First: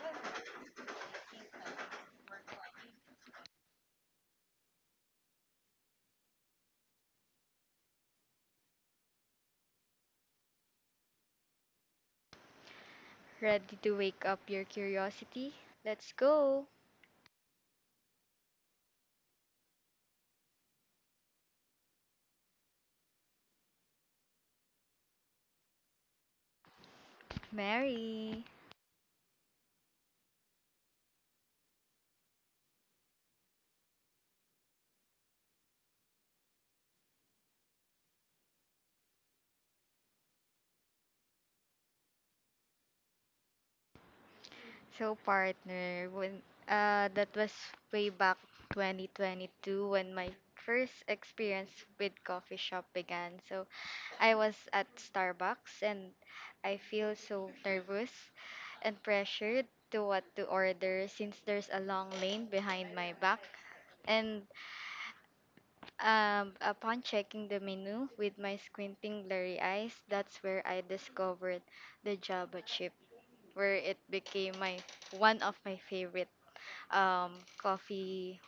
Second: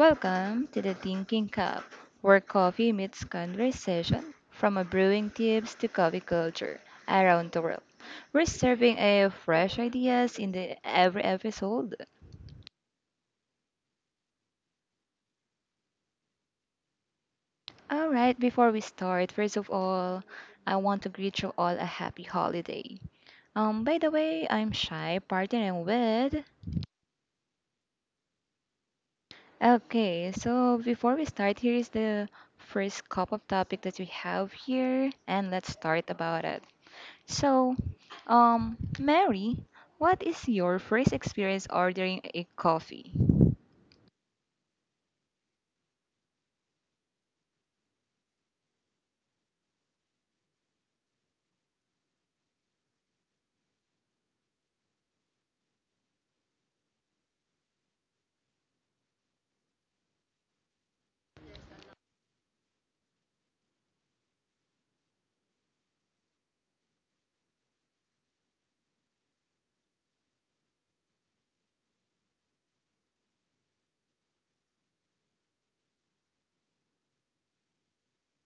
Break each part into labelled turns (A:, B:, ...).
A: welcome to the Thinking Cup, where coffee meets conversation from a brewing tips to coffee culture around the world. We're serving a fresh ideas in the every episode.
B: Ready to wake up your curiosity? Let's go,
A: All right, before we start, first of all, I want to greet you all a happy holiday. By the way, I'm Shy, partnering with.
B: Mary.
A: Okay, so before we start, here is the first cup of topic that we have here, and let's start about it. So, Mary, what is your first experience ordering a coffee?
B: So, partner, when that was way back 2022 when my first experience with coffee shop began. So, I was at Starbucks and I feel so nervous and pressured to what to order since there's a long lane behind my back and upon checking the menu with my squinting blurry eyes, that's where I discovered the Java chip, where it became my one of my favorite coffee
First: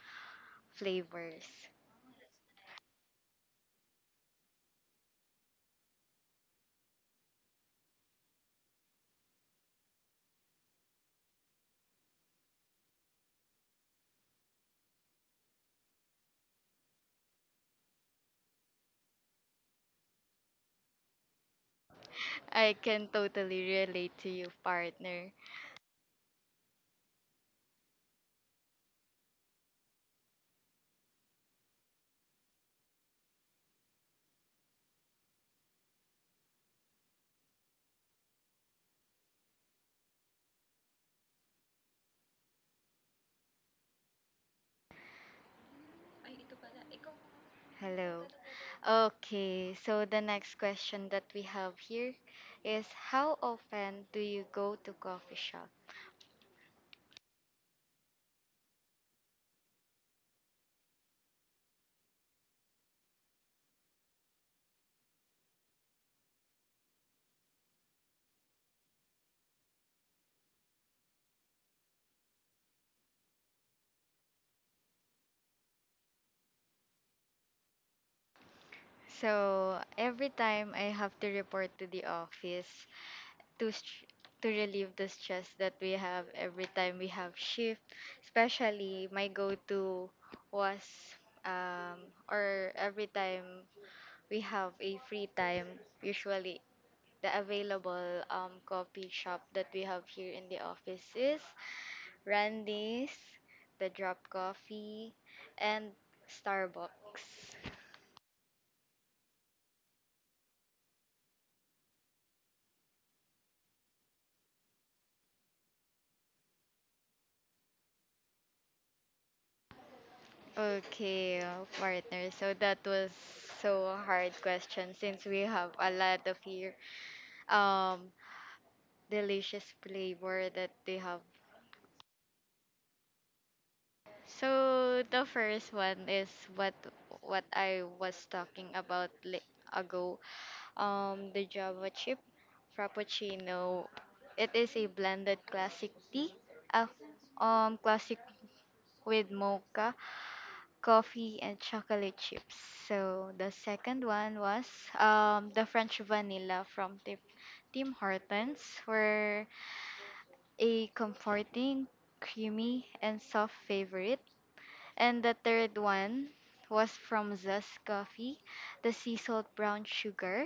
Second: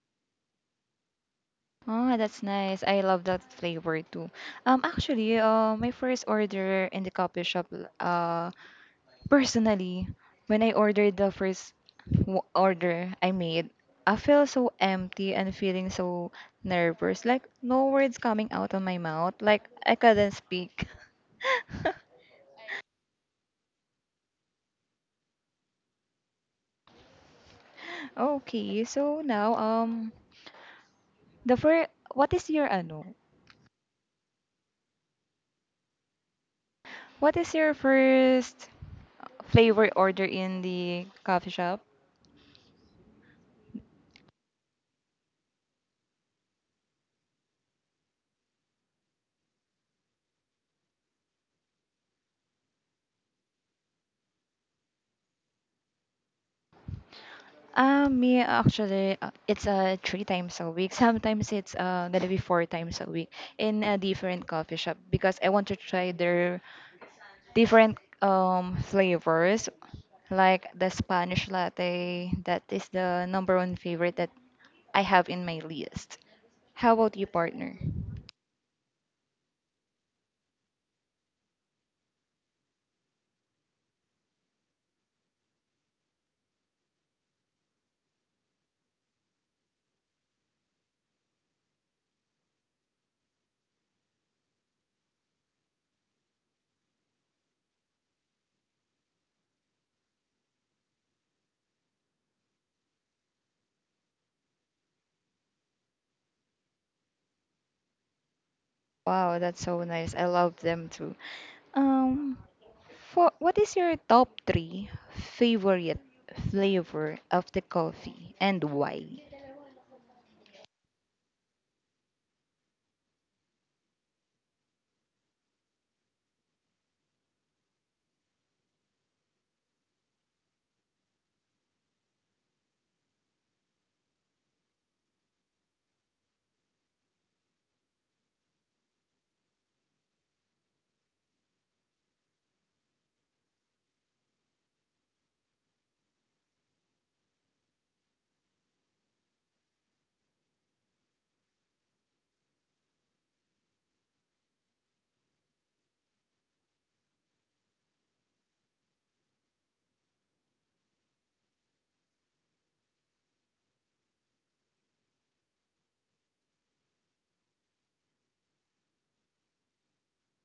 B: flavors.
A: Oh, that's nice. I love that flavor too. Actually, my first order in the coffee shop, personally, when I ordered the first order I made, I feel so empty and feeling so nervous. Like no words coming out of my mouth. Like I couldn't speak.
B: I can totally relate to you, partner.
A: Okay, so now, the first, what is your ano? What is your first flavor order in the coffee shop?
B: Hello. Okay, so the next question that we have here is how often do you go to coffee shop?
A: Me actually, it's three times a week. Sometimes it's gonna be four times a week in a different coffee shop because I want to try their different flavors, like the Spanish latte. That is the number one favorite that I have in my list. How about you, partner?
B: So every time I have to report to the office, to str- to relieve the stress that we have every time we have shift. Especially my go-to was um or every time we have a free time, usually the available coffee shop that we have here in the office is Randy's, the Drop Coffee, and Starbucks.
A: Wow, that's so nice. I love them too. Um, For what is your top three favorite flavor of the coffee and why?
B: Okay, partner. So that was so a hard question since we have a lot of here um delicious flavor that they have. So the first one is what I was talking about ago. The Java chip frappuccino. It is a blended classic tea, uh, classic with mocha, coffee, and chocolate chips. So the second one was the French vanilla from Tim Hortons, where a comforting, creamy, and soft favorite. And the third one was from Zest Coffee, the sea salt brown sugar.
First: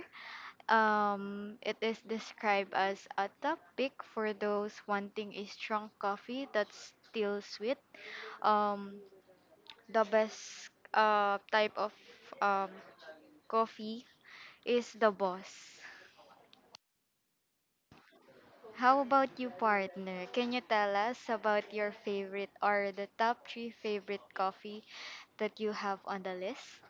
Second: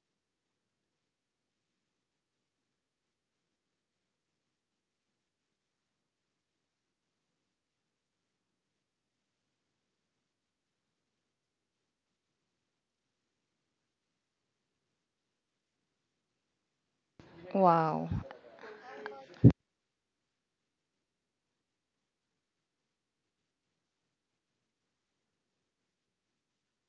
B: It is described as a top pick for those wanting a strong coffee that's still sweet. Um, the best type of um, coffee is the boss.
A: Wow.
B: How about you, partner? Can you tell us about your favorite or the top three favorite coffee that you have on the list?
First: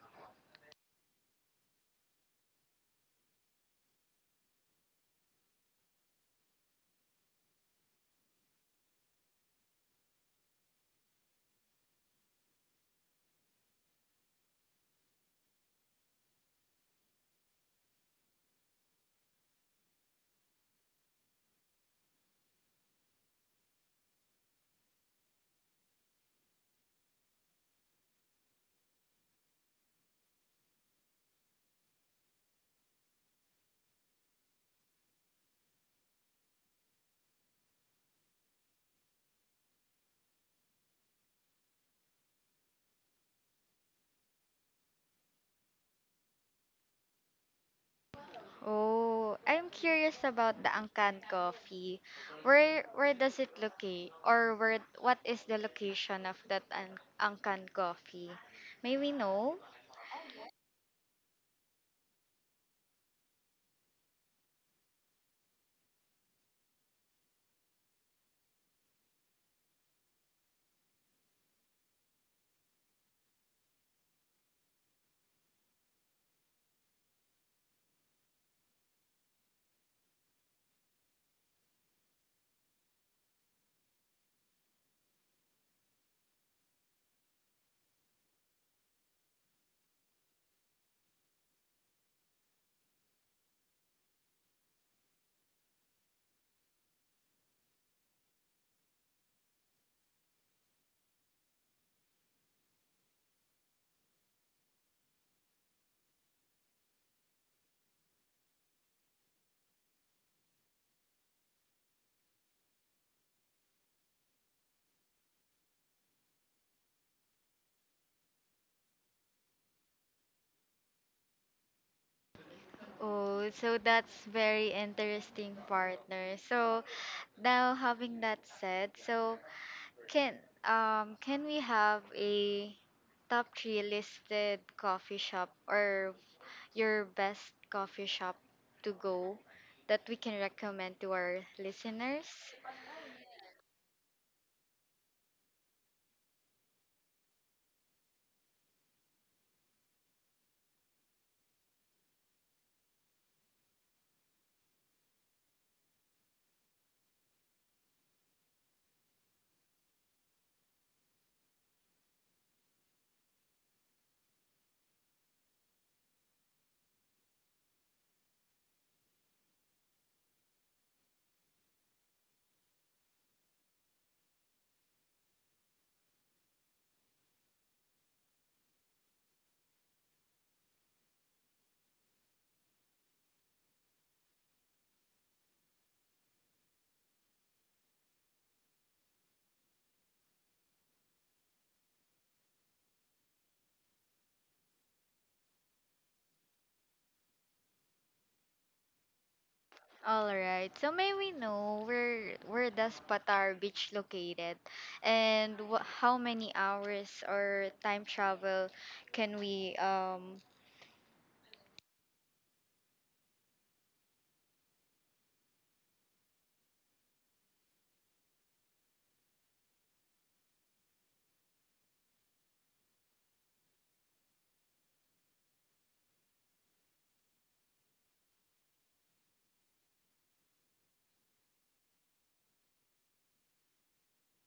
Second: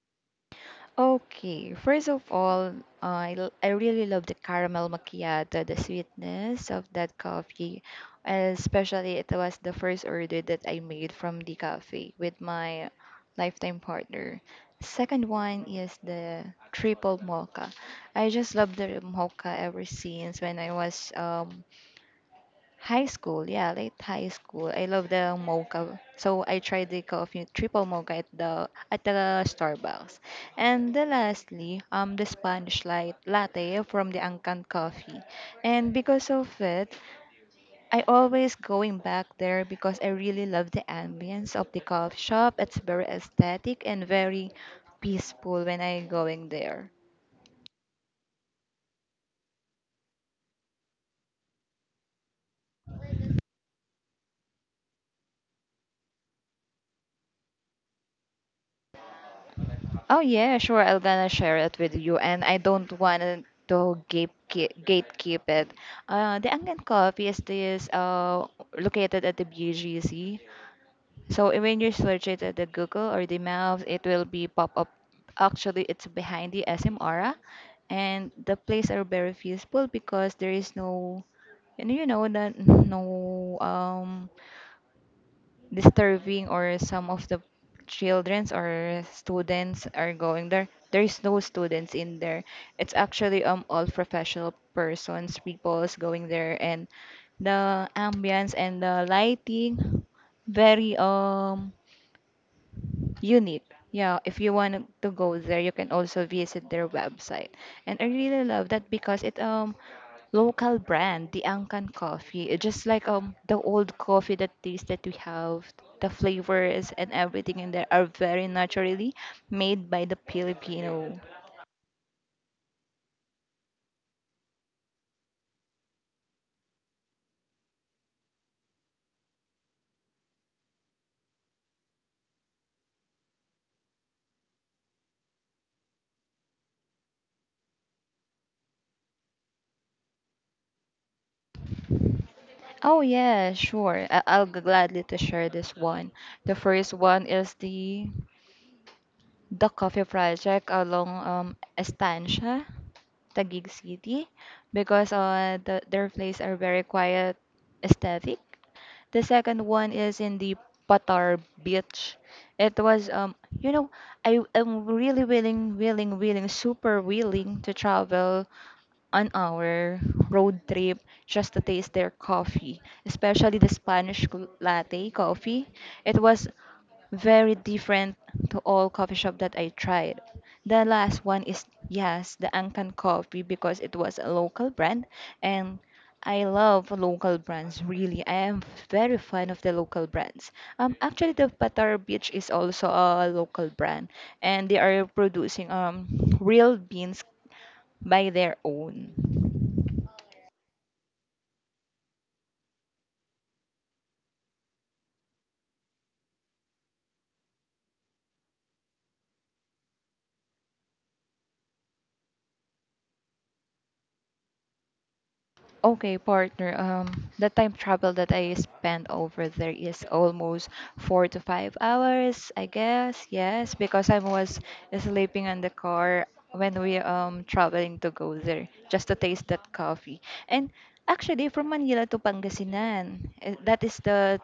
A: Okay. First of all, I really love the caramel macchiato, the sweetness of that coffee, especially it was the first order that I made from the cafe with my lifetime partner. Second one is the triple mocha. I just love the mocha ever since when I was high school, yeah, late high school. I love the mocha. So I tried the coffee triple mocha at the Starbucks. And the lastly, the Spanish light latte from the Angkan Coffee. And because of it, I always going back there because I really love the ambience of the coffee shop. It's very aesthetic and very peaceful when I going there.
B: Oh, I'm curious about the Angkan coffee. Where does it locate, or where what is the location of that Angkan coffee? May we know?
A: Oh yeah, sure. I'm gonna share it with you, and I don't want to gatekeep it. The Angan Coffee is this located at the BGC. So eh, when you search it at the Google or the Maps, it will be pop up. Actually, it's behind the SM Aura, and the place are very peaceful because there is no, and you know that no disturbing or some of the childrens or students are going there, there is no students in there. It's actually all professional persons people's going there, and the ambience and the lighting very unique. Yeah, if you want to go there you can also visit their website. And I really love that because it local brand, the Angkan coffee. It's just like the old coffee that taste that we have, the flavors and everything in there are very naturally made by the Filipino.
B: Oh, so that's very interesting, partner. So now having that said, so Can can we have a top three listed coffee shop or your best coffee shop to go that we can recommend to our listeners?
A: Oh yeah, sure. I'll gladly to share this one. The first one is the coffee project along Estancia, Taguig City, because the, their place are very quiet, aesthetic. The second one is in the Patar Beach. It was you know I am really willing, super willing to travel on our road trip just to taste their coffee, especially the Spanish latte coffee. It was very different to all coffee shop that I tried. The last one is yes, the Ancan coffee because it was a local brand, and I love local brands really. I am very fan of the local brands. Actually the Patar Beach is also a local brand and they are producing real beans by their own.
B: All right. So may we know where does Patar Beach located, and how many hours or time travel can we
A: Okay, partner. The time travel that I spend over there is almost 4 to 5 hours, I guess. Yes, because I was sleeping in the car when we traveling to go there, just to taste that coffee. And actually, from Manila to Pangasinan, eh, that is the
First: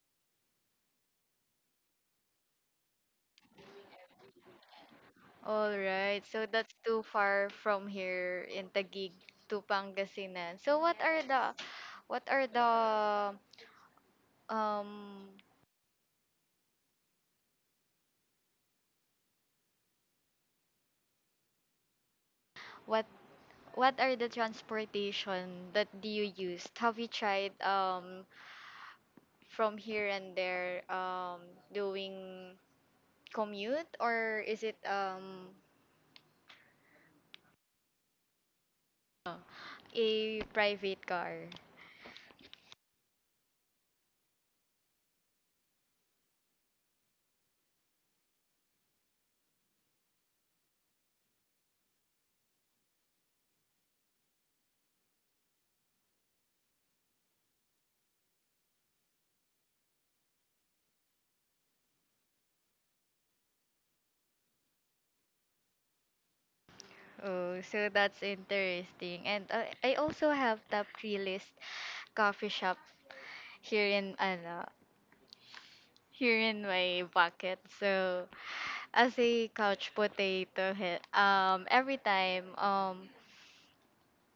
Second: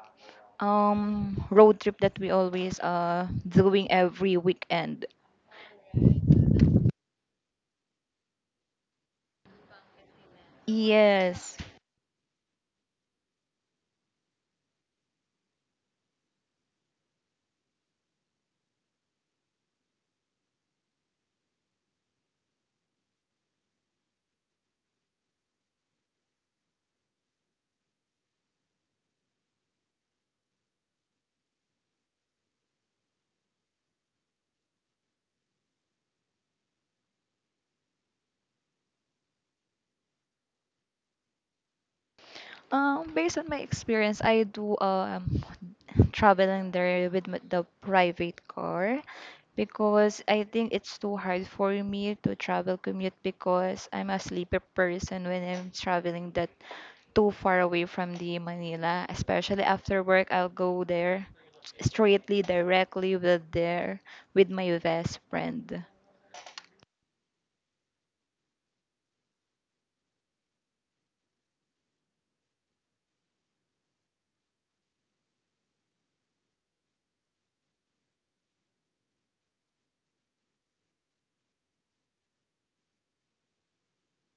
A: road trip that we always doing every weekend.
B: All right. So that's too far from here in Taguig to Pangasinan. So what are the
A: Yes.
B: what are the um what what are the transportation that do you used? Have you tried from here and there doing commute or is it a private car?
A: Based on my experience, I do traveling there with the private car because I think it's too hard for me to travel commute because I'm a sleepy person when I'm traveling that too far away from the Manila. Especially after work, I'll go there straightly directly with there with my best friend.
B: Oh, so that's interesting. And I also have top three list coffee shop here in ano, here in my bucket. So as a couch potato, every time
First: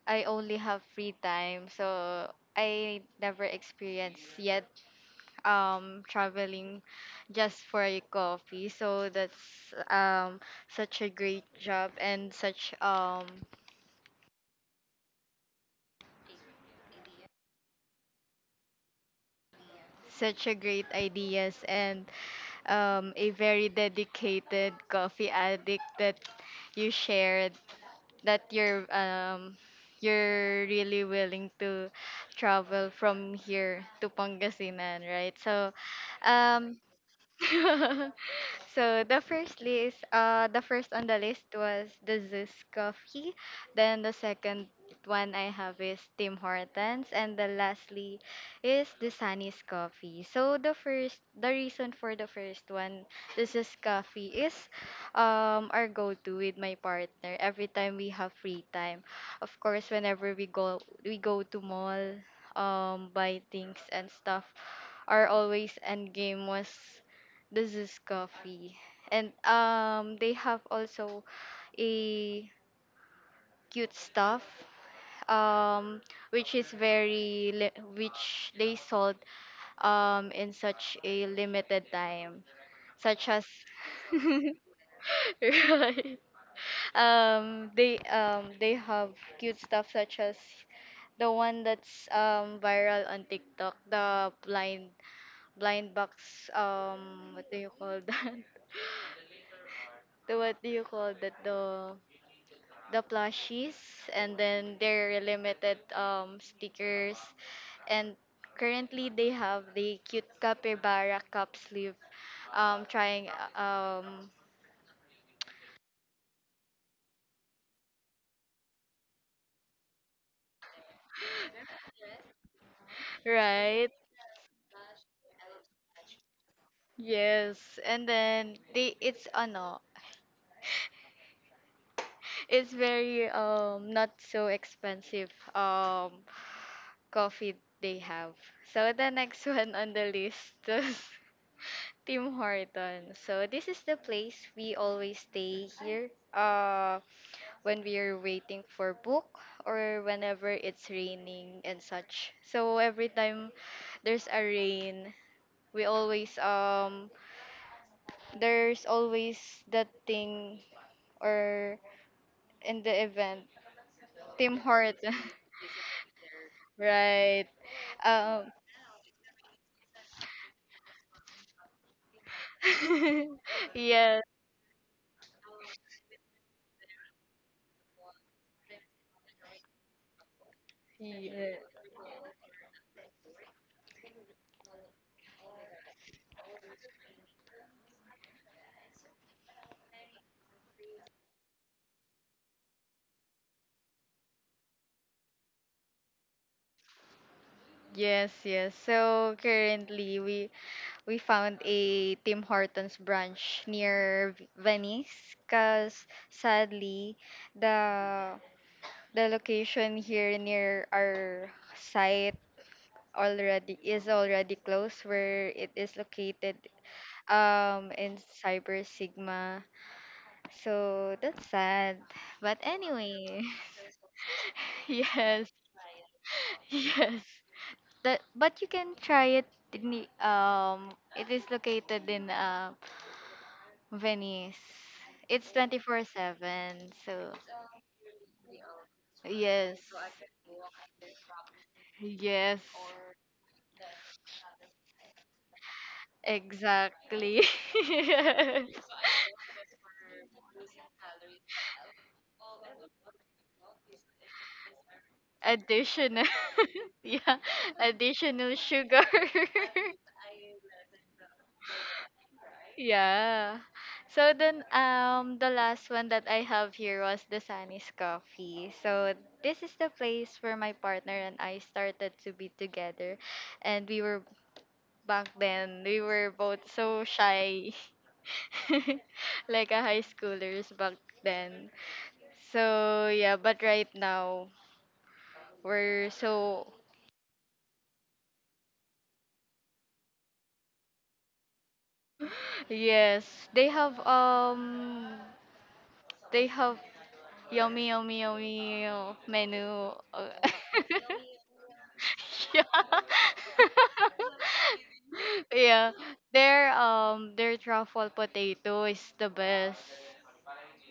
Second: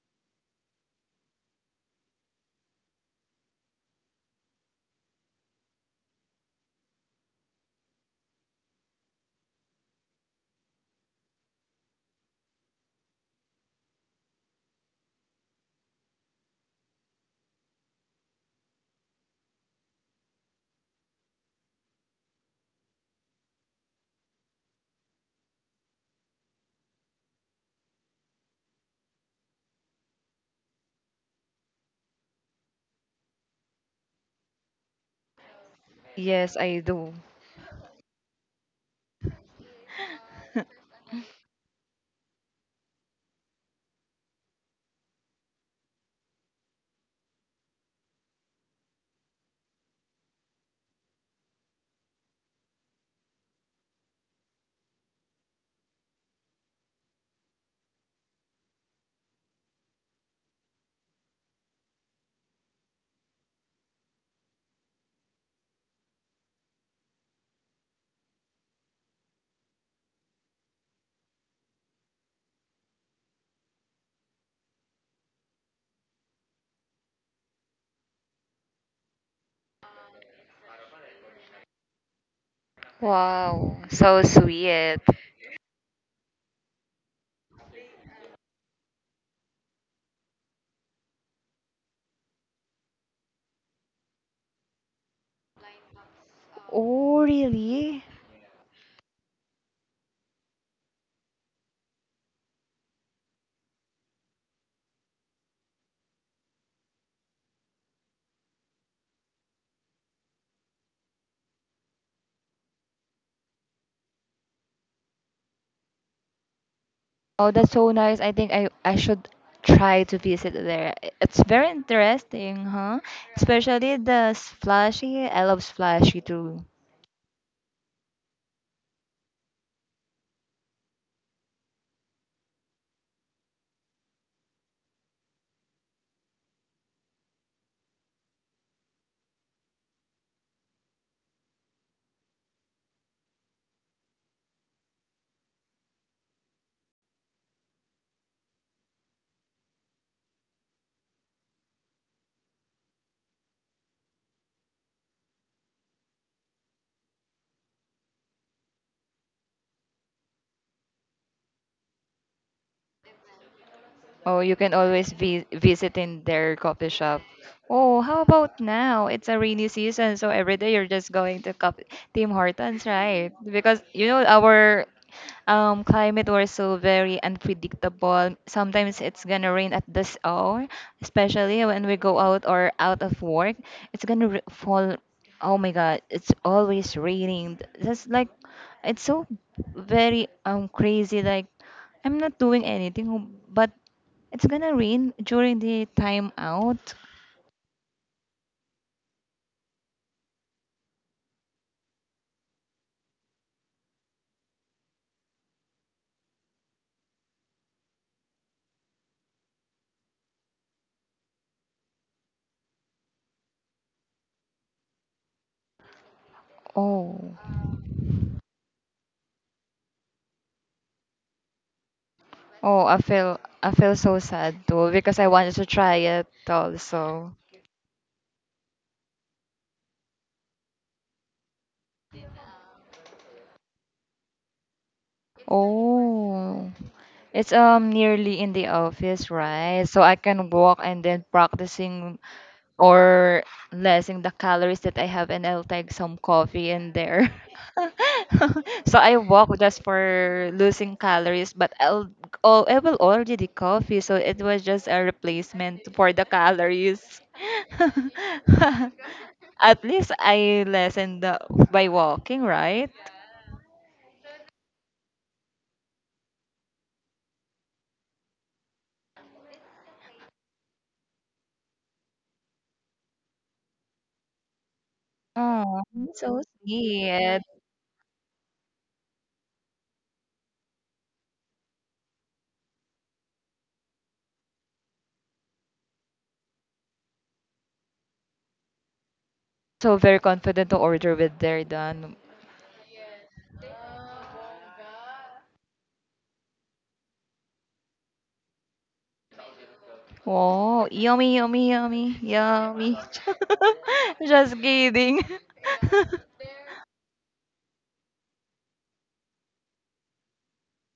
B: I only have free time, so I never experienced yet traveling just for a coffee. So that's such a great job and such a great ideas and a very dedicated coffee addict that you shared that you're really willing to travel from here to Pangasinan, right? So,
A: Yes,
B: um,
A: I do.
B: so the first list, the first on the list was the Zeus coffee. Then the second one I have is Tim Hortons, and the lastly is the Sunny's coffee. So the first, the reason for the first one, the Zeus coffee is, our go-to with my partner every time we have free time. Of course, whenever we go to mall, buy things and stuff our always end game was this is coffee. And they have also a cute stuff um which is which they sold in such a limited time such as
A: Wow, so sweet.
B: right they have cute stuff such as the one that's viral on TikTok the blind box
A: Oh,
B: what do you call
A: really?
B: that the what do you call that the plushies and then their limited stickers and currently they have the cute capybara cup sleeve trying uh, um
A: Oh, that's so nice. I think I should try to visit there. It's very interesting, huh?
B: right
A: Especially the slushy. I love slushy too.
B: yes and then they it's ano it's very not so expensive coffee they have so the next one on the list is Tim Horton. So this is the place we always stay here when we are waiting for book or whenever it's raining and such. So every time there's a rain, we always there's always that thing or in the event
A: Oh, you
B: Tim
A: can always
B: Horton.
A: visit in their coffee shop.
B: right.
A: Oh, how about
B: Um
A: now? It's a rainy season, so every day you're just going to coffee Tim Hortons, right? Because you know
B: yes.
A: our climate was so very unpredictable. Sometimes it's gonna rain at this hour, especially
B: Ye-
A: when we go out or out of work. It's gonna r fall. Oh my God, it's always raining. That's like, it's so very crazy. Like I'm not doing anything, but it's gonna rain during the time out.
B: Yes, yes. So currently we found a Tim Hortons branch near Venice because sadly the the location here near our site already is already closed where it is located
A: Oh,
B: in Cyber Sigma. So that's sad. But
A: oh, I feel
B: anyway,
A: I feel so sad too because I wanted
B: yes,
A: to try it
B: yes.
A: also.
B: That but you can try it in the, it is located in Venice. It's
A: Oh,
B: 24/7. So,
A: it's nearly in the office,
B: yes.
A: right? So I can walk and then practicing
B: Yes,
A: or lessing the calories that I have, and I'll take some coffee in there.
B: exactly.
A: So I walk just for losing calories, but I'll oh I will order the coffee, so it was just a replacement for the
B: Additional.
A: calories.
B: yeah, additional sugar.
A: At least I lessened the, by walking, right?
B: Yeah. So then the last one that I have here was the Sunny's Coffee. So this is the place where my partner and I started to be together and we were back
A: Oh,
B: then we were
A: so
B: both so
A: sweet.
B: shy like a high schoolers back then. So yeah, but right now we're so
A: So very confident to order with their done.
B: yes, they have they have Yummy, yummy, yummy menu. uh,
A: Oh, yummy,
B: yeah.
A: yummy. Just kidding.
B: yeah. Their truffle potato is the best.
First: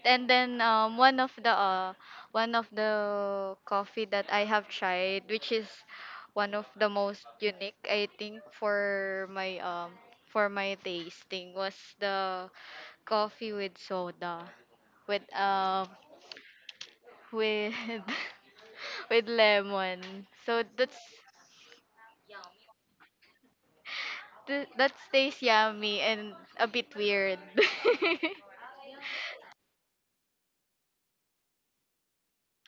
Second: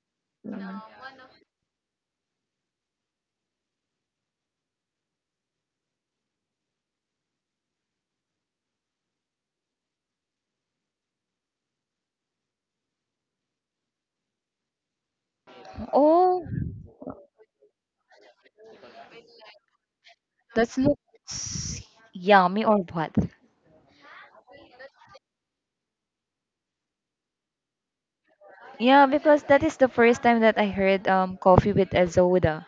B: And then one of the coffee that I have tried, which is one of the most unique I think for my tasting was the coffee with soda with um
A: Oh,
B: with with lemon. So
A: that's not
B: that's
A: s- yummy or what?
B: that stays yummy and a bit weird.
A: Yeah, because that is the first time that I heard coffee with azoda.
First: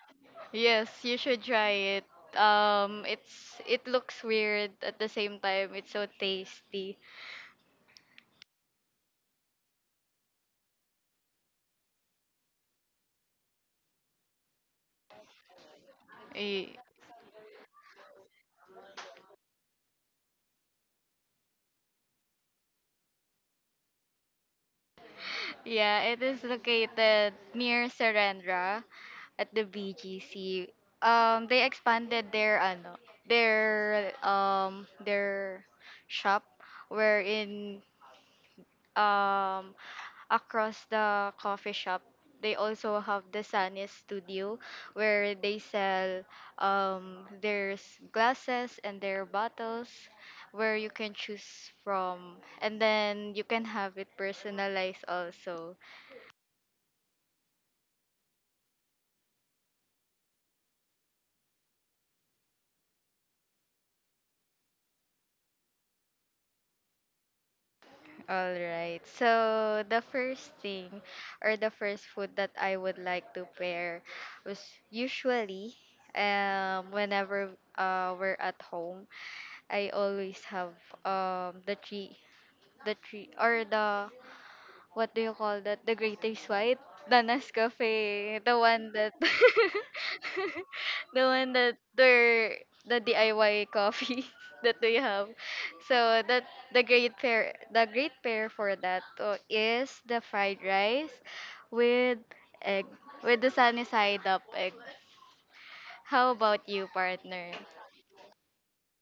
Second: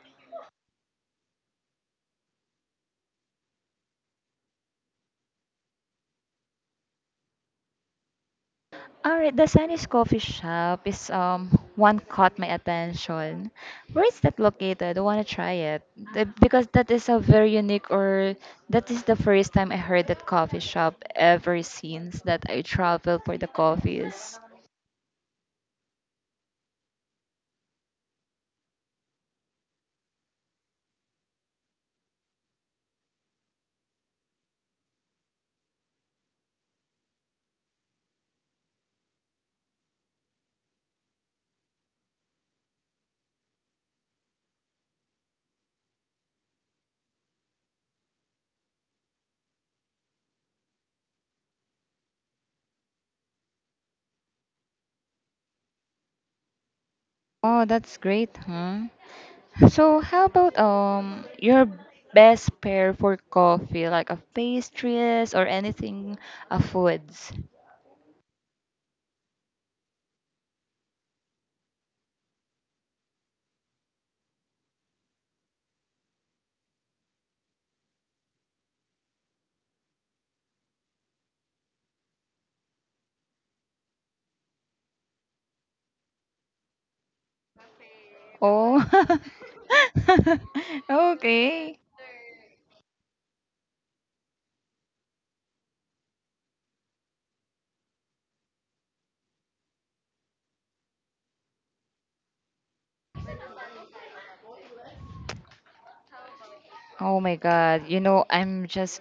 B: yes, you should try it. It's it looks weird at the same time. It's so tasty.
A: Alright, the Sunny's Coffee Shop is one caught my attention. Where is that located? I want to try it. The- because
B: Y-
A: that is a very unique or that is the first time I heard that coffee shop ever since that I travel for the coffees.
B: Yeah, it is located near Serendra at the BGC. They expanded their ano, their their shop wherein um across the coffee shop they also have the Sunny studio where they sell there's glasses and their bottles where you can choose from and then you can have it personalized also
A: Oh, that's great, huh? So how about your best pair for coffee, like a pastries or anything, a foods?
B: all right so the first thing or the first food that I would like to pair was usually whenever we're at home I always have the tree or the what do you call that? The greatest white, the Nescafe, the one that
A: Oh,
B: the one that
A: okay.
B: they're the DIY coffee that we have. So that the great pair for that is the fried rice with egg with the sunny side up egg. How about you,
A: Oh my
B: partner?
A: God, you know, I'm just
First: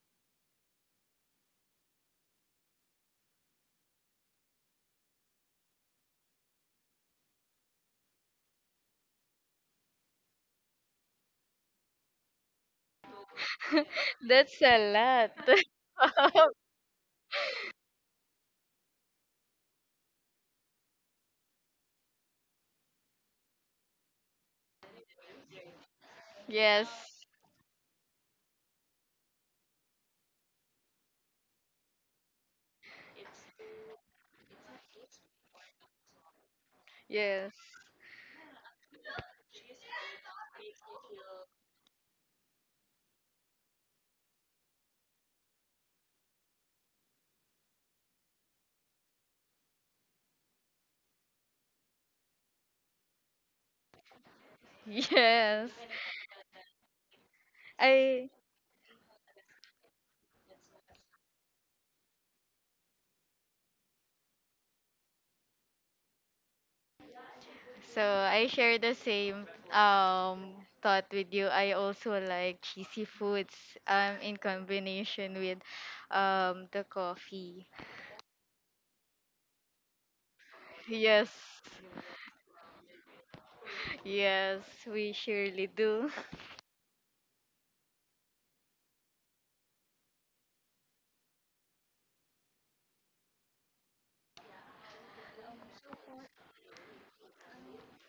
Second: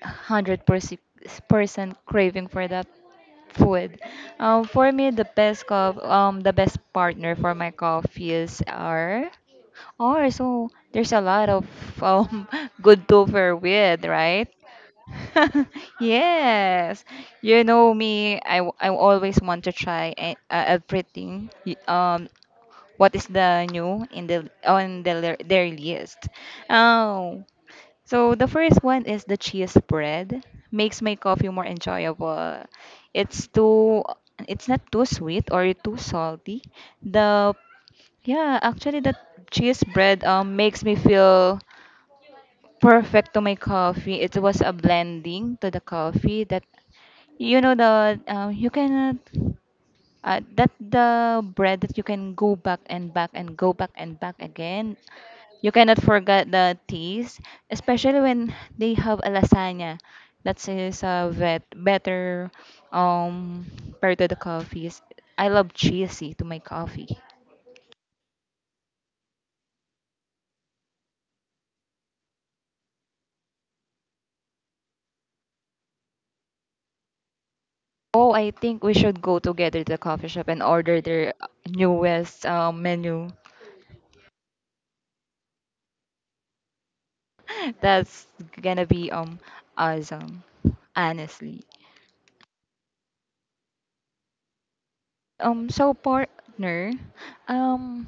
A: 100% craving for that food. For me, the best cup, the best partner for my coffees are so there's a lot of um good to pair with, right?
B: That's a lot.
A: Yes, you know me. I always want to try everything. What is the new in the on the, their list?
B: yes.
A: Oh. So the first one is the cheese bread. Makes my coffee more enjoyable. It's too it's not too sweet or too salty.
B: Yes.
A: The yeah, actually the cheese bread makes me feel perfect to my coffee. It was a blending to the coffee that you know the you cannot that the bread that you can go back and back and go back and back again,
B: Yes.
A: you cannot forget the teas, especially
B: I
A: when they have a lasagna. That is a better um part of the coffees. I love cheesy to my coffee.
B: so I share the same um thought with you. I also like cheesy foods in combination with the coffee.
A: Oh, I think we should go together to the coffee shop and order
B: Yes.
A: their newest menu.
B: Yes, we surely do.
A: That's gonna be awesome, honestly. So partner, um,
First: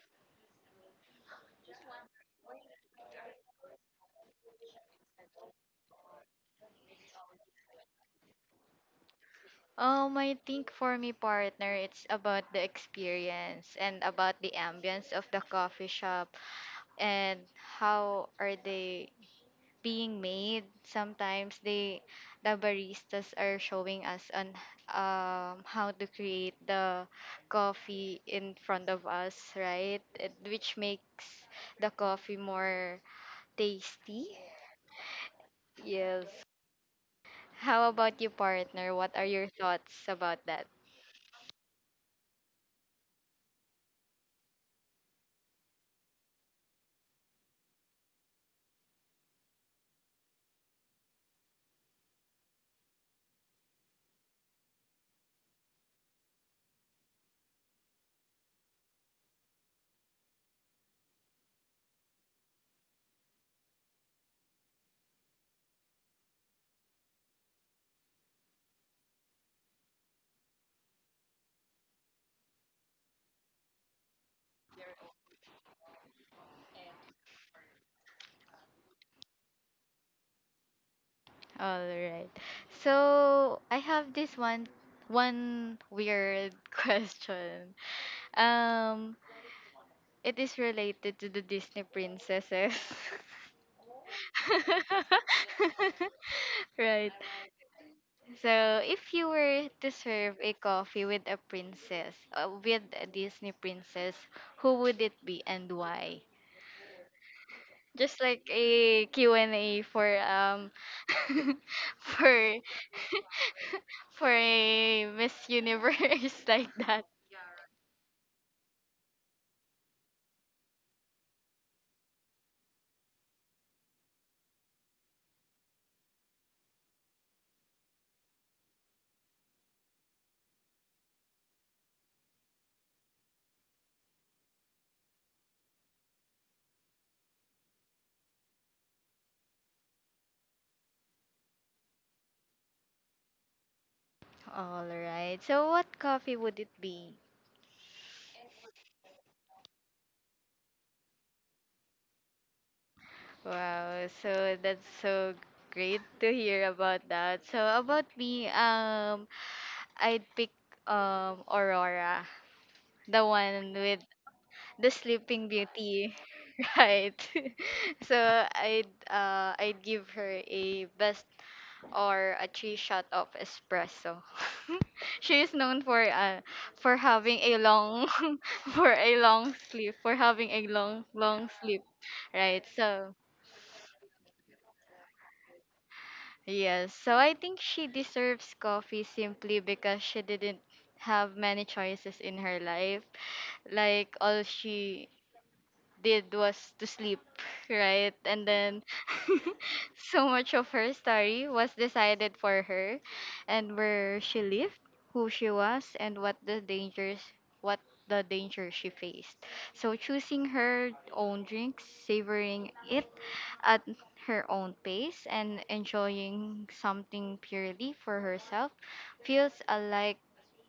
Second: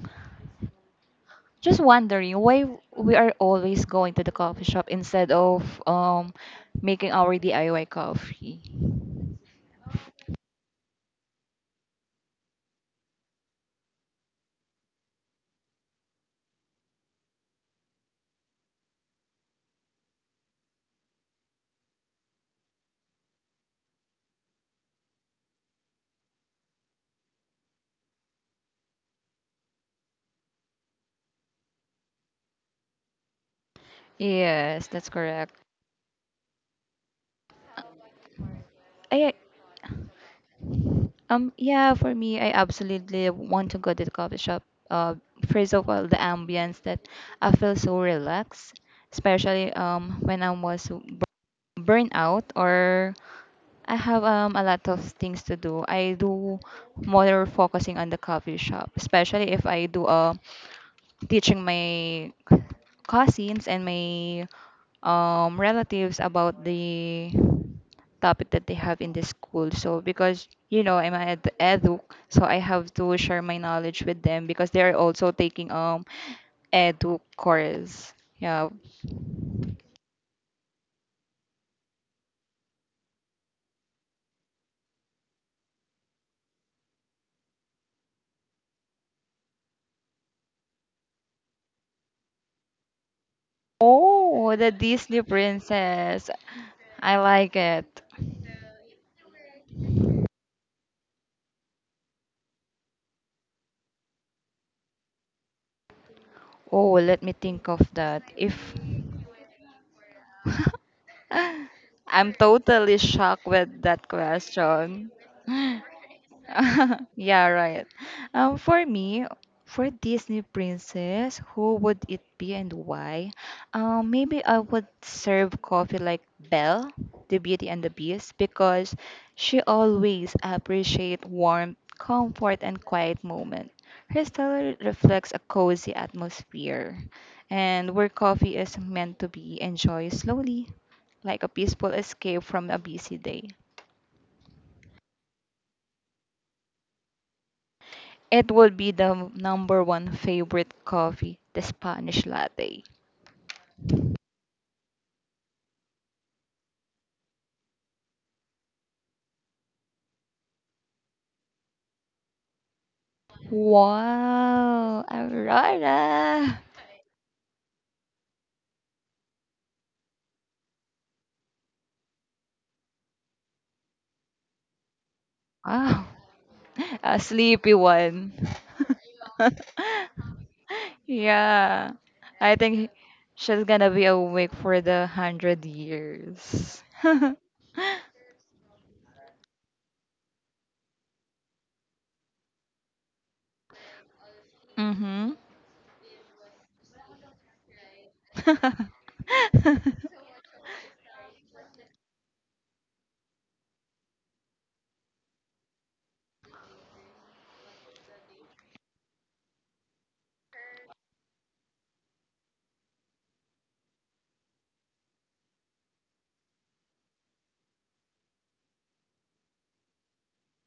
A: just wondering why we are always going to the coffee shop instead of making our DIY coffee.
B: I think for me partner it's about the experience and about the ambience of the coffee shop and how are they being made. Sometimes they the baristas are showing us on how to create the coffee in front of us, right? Which makes the coffee more tasty.
A: Yes, that's correct.
B: Yes. How about you, partner? What are
A: I
B: your thoughts about that?
A: yeah, for me I absolutely want to go to the coffee shop. Uh First of all the ambience that I feel so relaxed, especially when I was burnt out or I have a lot of things to do. I do more focusing on the coffee shop, especially if I do teaching my cousins and my relatives about the topic that they have in the school. So because you know I'm an edu, so I have to share my knowledge with them because they are also taking edu course. Yeah.
B: All right. So I have this one weird question. Um, it is related to the Disney princesses.
A: Oh, the Disney princess.
B: right.
A: I like it.
B: So, if you were to serve a coffee with a princess, with a Disney princess, who would it be and why?
A: Oh, let me think of
B: Just
A: that.
B: like
A: If
B: a Q and a for
A: I'm
B: for
A: totally shocked with that
B: for a
A: question.
B: Miss Universe like that.
A: Yeah, right. For me, for Disney princess, who would it be and why? Maybe I would serve coffee like Belle, the Beauty and the Beast, because she always appreciate warmth, comfort, and quiet moment. Her style reflects a cozy atmosphere, and where coffee is meant to be enjoyed slowly, like a peaceful escape from a busy day.
B: All right. So, what coffee would it be?
A: It would be the number one favorite coffee, the Spanish latte.
B: Wow. So that's so great to hear about that. So about me, I'd pick Aurora, the one with the
A: Wow,
B: Sleeping Beauty,
A: Aurora.
B: right? so I'd give her a best or a three shot of espresso. she is known
A: Wow,
B: for
A: a
B: having a
A: sleepy
B: long
A: one.
B: for a long sleep for having a long sleep,
A: Yeah, I
B: right?
A: think
B: So
A: she's gonna be awake for the hundred years.
B: yes, so I think she deserves coffee simply because she didn't have many choices in her life like all she
A: Mhm.
B: did was to sleep, right? And then so much of her story was decided for her and where she lived, who she was, and what the dangers what the danger she faced. So choosing her own drinks, savoring it at her own pace and enjoying something purely for herself feels alike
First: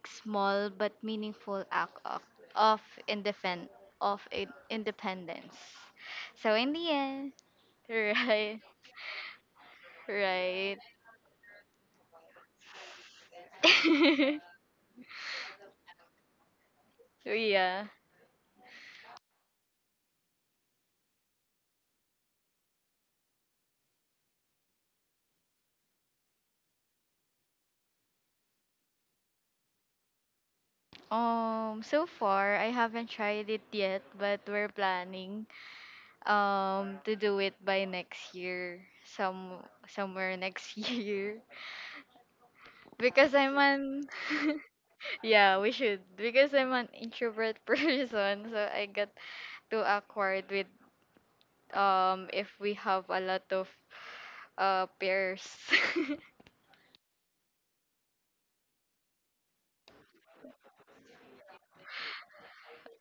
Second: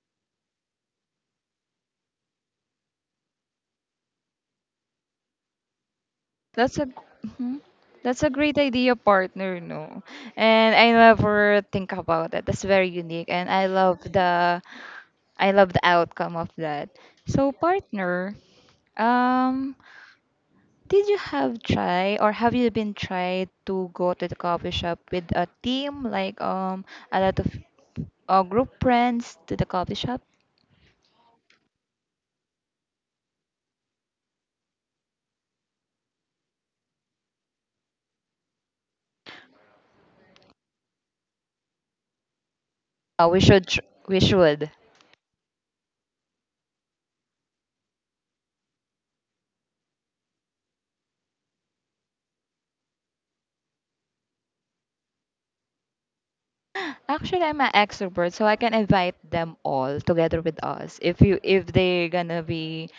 B: small but meaningful act of, independ, of independence. So, in
A: That's a
B: the end,
A: mhm. That's a great
B: right,
A: idea, partner. No, and
B: right.
A: I never think about that. That's very unique, and I love the outcome of that. So,
B: yeah.
A: partner, um, did you have try or have you been tried to go to the coffee shop with a team, like a lot of group friends to the coffee shop?
B: So far, I haven't tried it yet, but we're planning to do it by next year, some somewhere next year, because
A: We
B: I'm
A: should.
B: an yeah, we should because I'm an introvert person, so I got too awkward with if we have a lot of pairs.
A: Actually, I'm an extrovert, so I can invite them all together with us. If they're gonna be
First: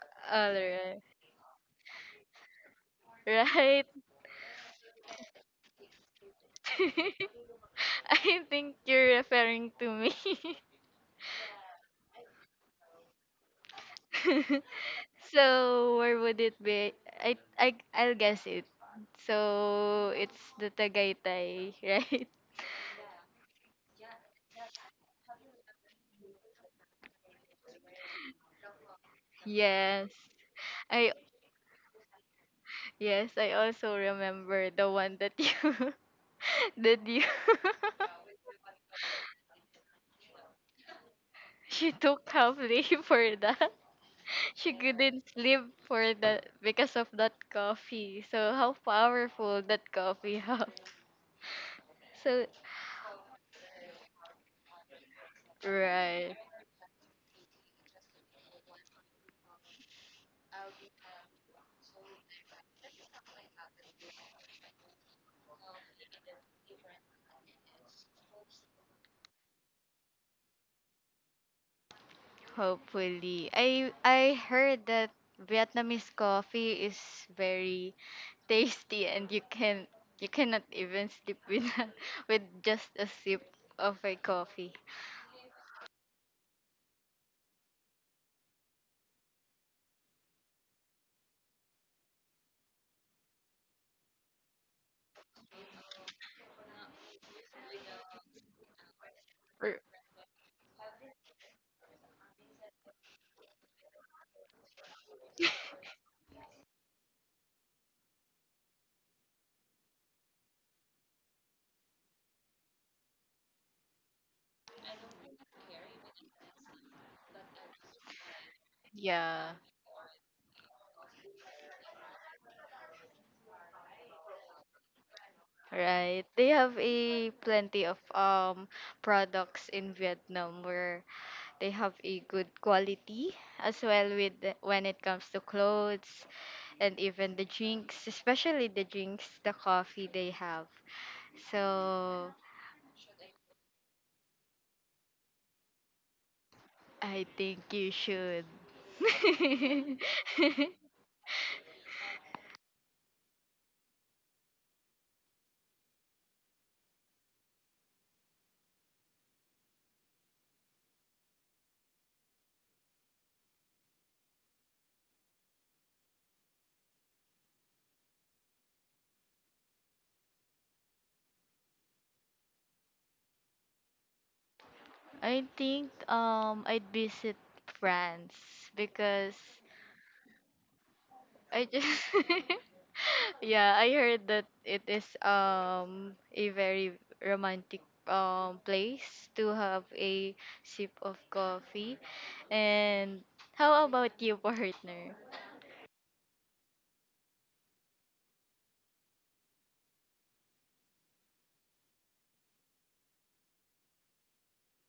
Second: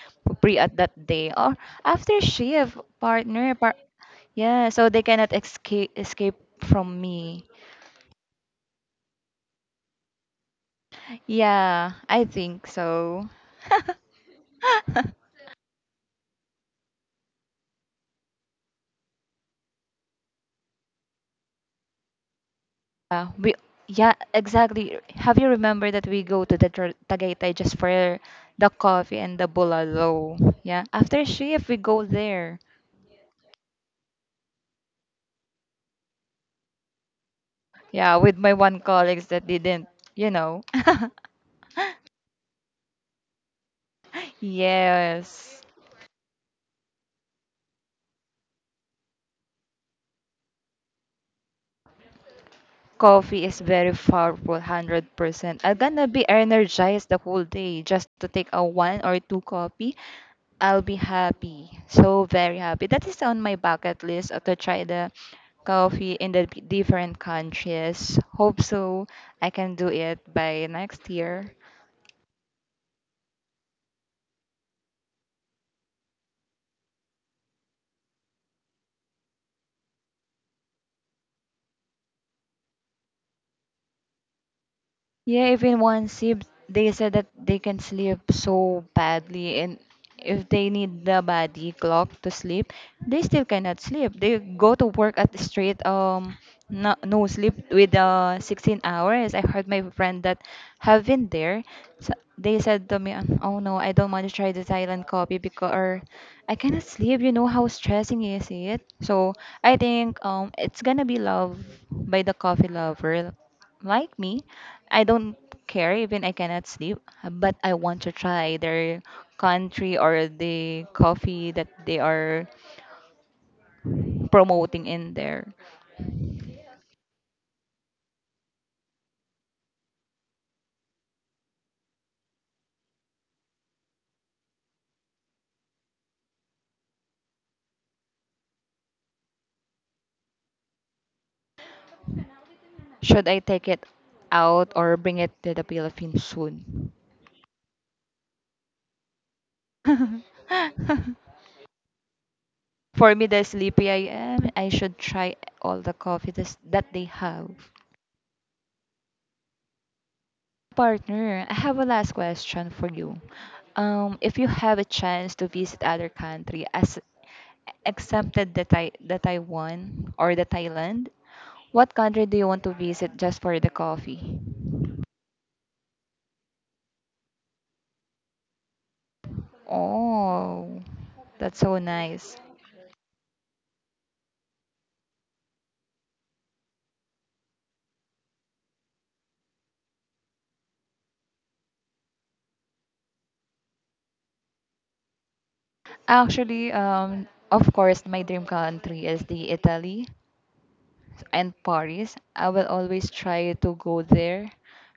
A: free at that
B: Alright.
A: day or after shift,
B: Right.
A: partner, par
B: Right.
A: yeah, so they cannot escape from me.
B: I think you're referring to me.
A: Yeah, I think so.
B: so where would it be? I'll guess it. So it's the Tagaytay, right?
A: Yeah, we yeah, exactly. Have you remember that we go to the Tagaytay just for the coffee and the
B: Yes.
A: bulalo? Yeah,
B: I
A: after shift we go there.
B: yes, I also remember the one that you that you
A: Yeah, with my one colleagues that didn't, you know.
B: you took half day for that. She couldn't
A: Yes.
B: sleep for that because of that coffee. So how powerful that coffee helps. So
A: Coffee is very powerful, 100%. I'm gonna be
B: right.
A: energized the whole day just to take a one or two coffee. I'll be happy. So very happy. That is on my bucket list to try the coffee in the different countries. Hope so I can do it by next year.
B: Hopefully. I heard that Vietnamese coffee is very tasty and you cannot even sleep with with just a sip of a coffee.
A: Yeah, if in one sip, they said that they can sleep so badly, and if they need the body clock to sleep, they still cannot sleep. They go to work at straight no, no sleep with 16 hours. I heard my
B: R-
A: friend that have been there. So they said to me, "Oh no, I don't want to try the Thailand coffee because or I cannot sleep. You know how stressing is it." So I think it's gonna be love by the coffee lover like me. I don't care even I cannot sleep, but I want to try their
B: Yeah,
A: country or the coffee that they are promoting in there.
B: right. They have a plenty of products in Vietnam where they have a good quality as well with when it comes to clothes and even the drinks, especially the drinks, the coffee they have. So
A: Should I take it out or bring it to the Philippines soon?
B: I think you should.
A: For me, the sleepy I am, I should try all the coffee this, that they have. Partner, I have a last question for you. If you have a chance to visit other country as excepted the, the Taiwan or the Thailand, what country do you want to visit just for the coffee?
B: I think I'd visit France because
A: Oh, that's
B: I
A: so
B: just
A: nice.
B: Yeah, I heard that it is a very romantic place to have a sip of coffee. And how about you, partner?
A: Actually, of course, my dream country is the Italy and Paris. I will always try to go there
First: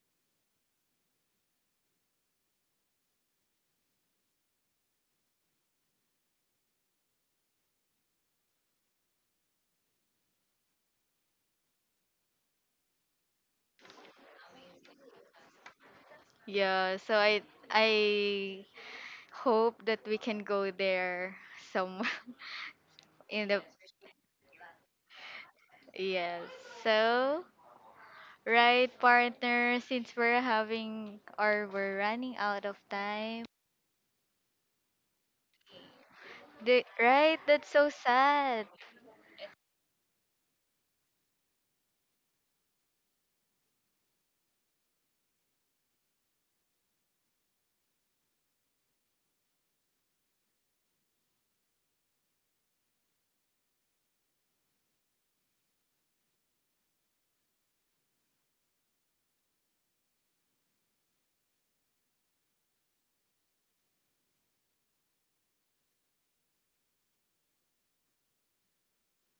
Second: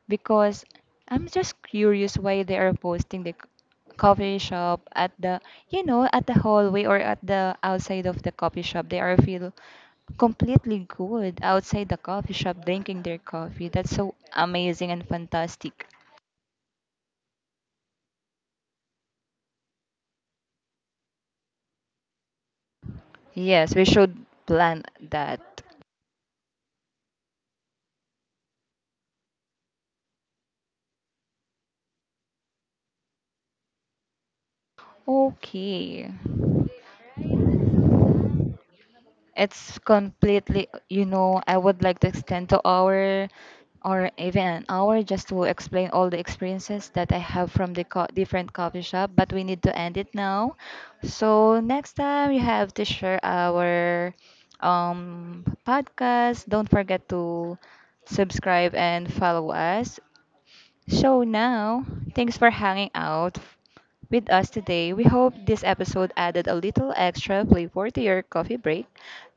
A: because I'm just curious why they are posting the coffee shop at the, you know, at the hallway or at the outside of the coffee shop. They are feel completely good outside the coffee shop drinking their coffee. That's so amazing and fantastic.
B: Yeah, so I hope that we can go there some in the
A: Yes, we should plan that.
B: yes. So right partner, since we're having or we're running out of time.
A: Okay.
B: The, right, that's so sad.
A: It's completely, you know, I would like to extend to hour or even an hour just to explain all the experiences that I have from the different coffee shop, but we need to end it now. So next time you have to share our podcast. Don't forget to subscribe and follow us. So now, thanks for hanging out with us today. We hope this episode added a little extra flavor to your coffee break.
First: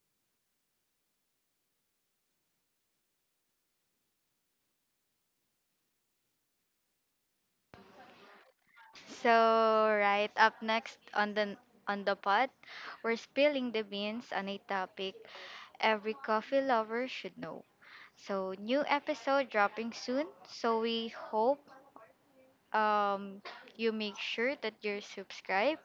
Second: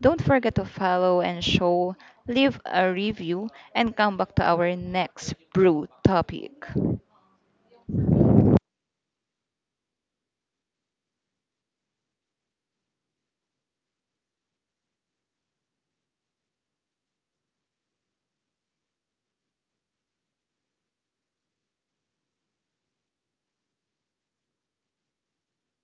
A: Don't forget to follow and show, leave a review, and come back to our next brew topic.
B: So right up next on the pod, we're spilling the beans on a topic every coffee lover should know. So new episode dropping soon. So we hope um you make sure that you're subscribed.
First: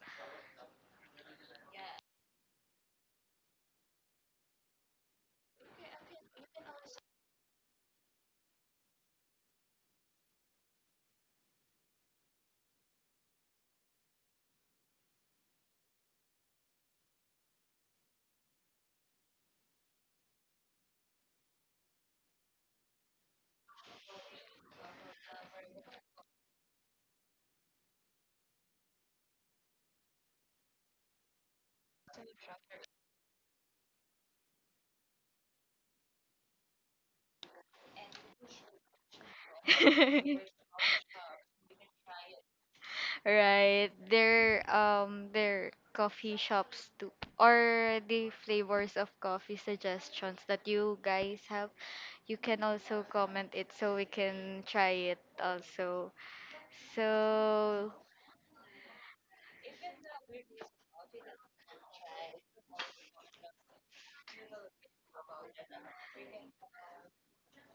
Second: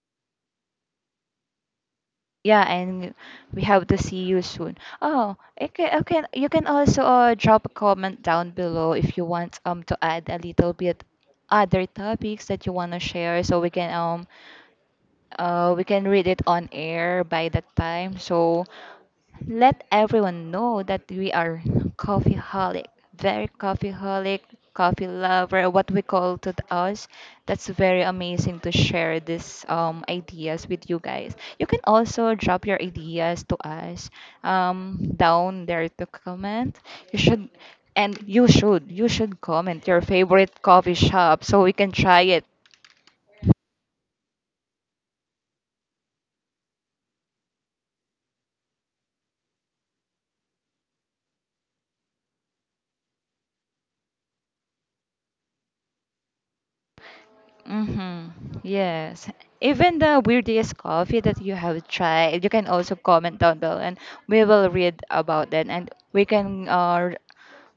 A: Yeah, and we have to see you soon. Oh, okay, okay. You can also drop a comment down below if you want to add a little bit other topics that you want to share so we can read it on air by that time. So let everyone know that we are coffeeholic, very coffeeholic, coffee lover, what we call to us. That's very amazing to share these ideas with you guys. You can also drop your ideas to us, down there to comment. You should you should comment your favorite coffee shop so we can try it.
B: right. There coffee shops too. Or the flavors of coffee suggestions that you guys have. You can also comment it so we can try it also. So,
A: Mm-hmm. Yes. Even the weirdest coffee that you have tried, you can also comment down below and we will read about that, and we can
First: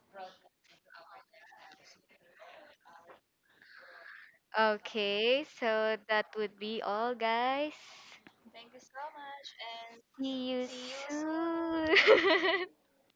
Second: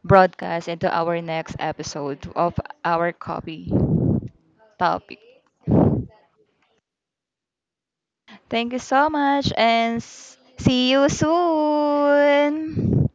A: broadcast into our next episode of our coffee topic.
B: okay, so that would be all, guys.
A: Thank you so much and
B: See
A: see
B: you
A: you
B: soon. Soon.
A: soon.